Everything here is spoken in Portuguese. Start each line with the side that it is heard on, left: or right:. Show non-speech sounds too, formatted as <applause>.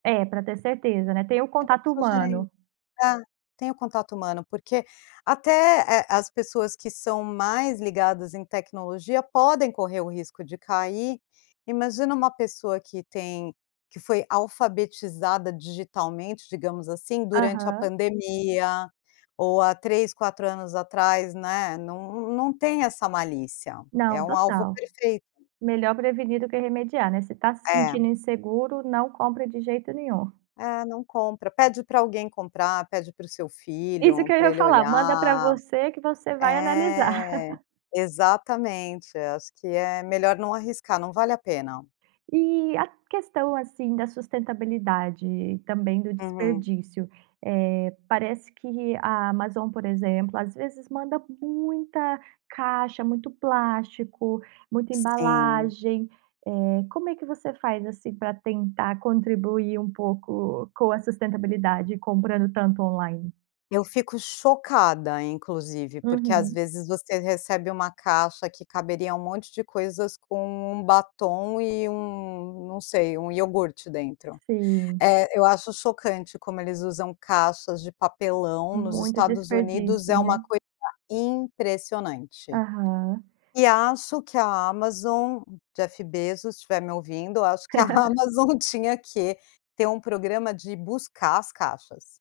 right: É, pra ter certeza, né, tem o
left: Nem dá
right: contato
left: pra sugerir
right: humano.
left: é, tem o contato humano, porque até, eh, as pessoas que são mais ligadas em tecnologia, podem correr o risco de cair, imagina uma pessoa que tem que foi alfabetizada digitalmente, digamos assim, durante a
right: Aham.
left: pandemia, ou há 3, 4 anos atrás, né, não não tem essa malícia, é
right: Não,
left: um alvo
right: total.
left: perfeito.
right: Melhor prevenir do que remediar, né, se tá se
left: É.
right: sentindo inseguro, não compre de jeito nenhum.
left: É, não compra. Pede pra alguém comprar, pede para o seu
right: Isso que
left: filho,
right: eu
left: pra
right: ia
left: ele
right: falar, manda pra
left: olhar.
right: você, que você vai analisar.
left: É.
right: <laughs>
left: Exatamente, acho que é melhor não arriscar, não vale a pena.
right: E a questão, assim, da sustentabilidade e também do
left: Uhum.
right: desperdício, eh, parece que a Amazon, por exemplo, às vezes manda muita caixa, muito plástico, muita
left: Sim.
right: embalagem, eh, como é que você faz, assim, pra tentar contribuir um pouco com a sustentabilidade, comprando tanto online?
left: Eu fico chocada, inclusive, porque às
right: Uhum.
left: vezes você recebe uma caixa que caberia um monte de coisas, com 1 batom e 1, não sei, 1 iogurte dentro.
right: Sim.
left: É, eu acho chocante como eles usam caixas de papelão, nos
right: Muito
left: Estados Unidos
right: desperdício,
left: é uma
right: né.
left: coisa impressionante.
right: Aham.
left: E acho que a Amazon, Jeff Bezos, se estiver me ouvindo, acho que a
right: <laughs>
left: Amazon tinha que ter um programa de buscar as caixas.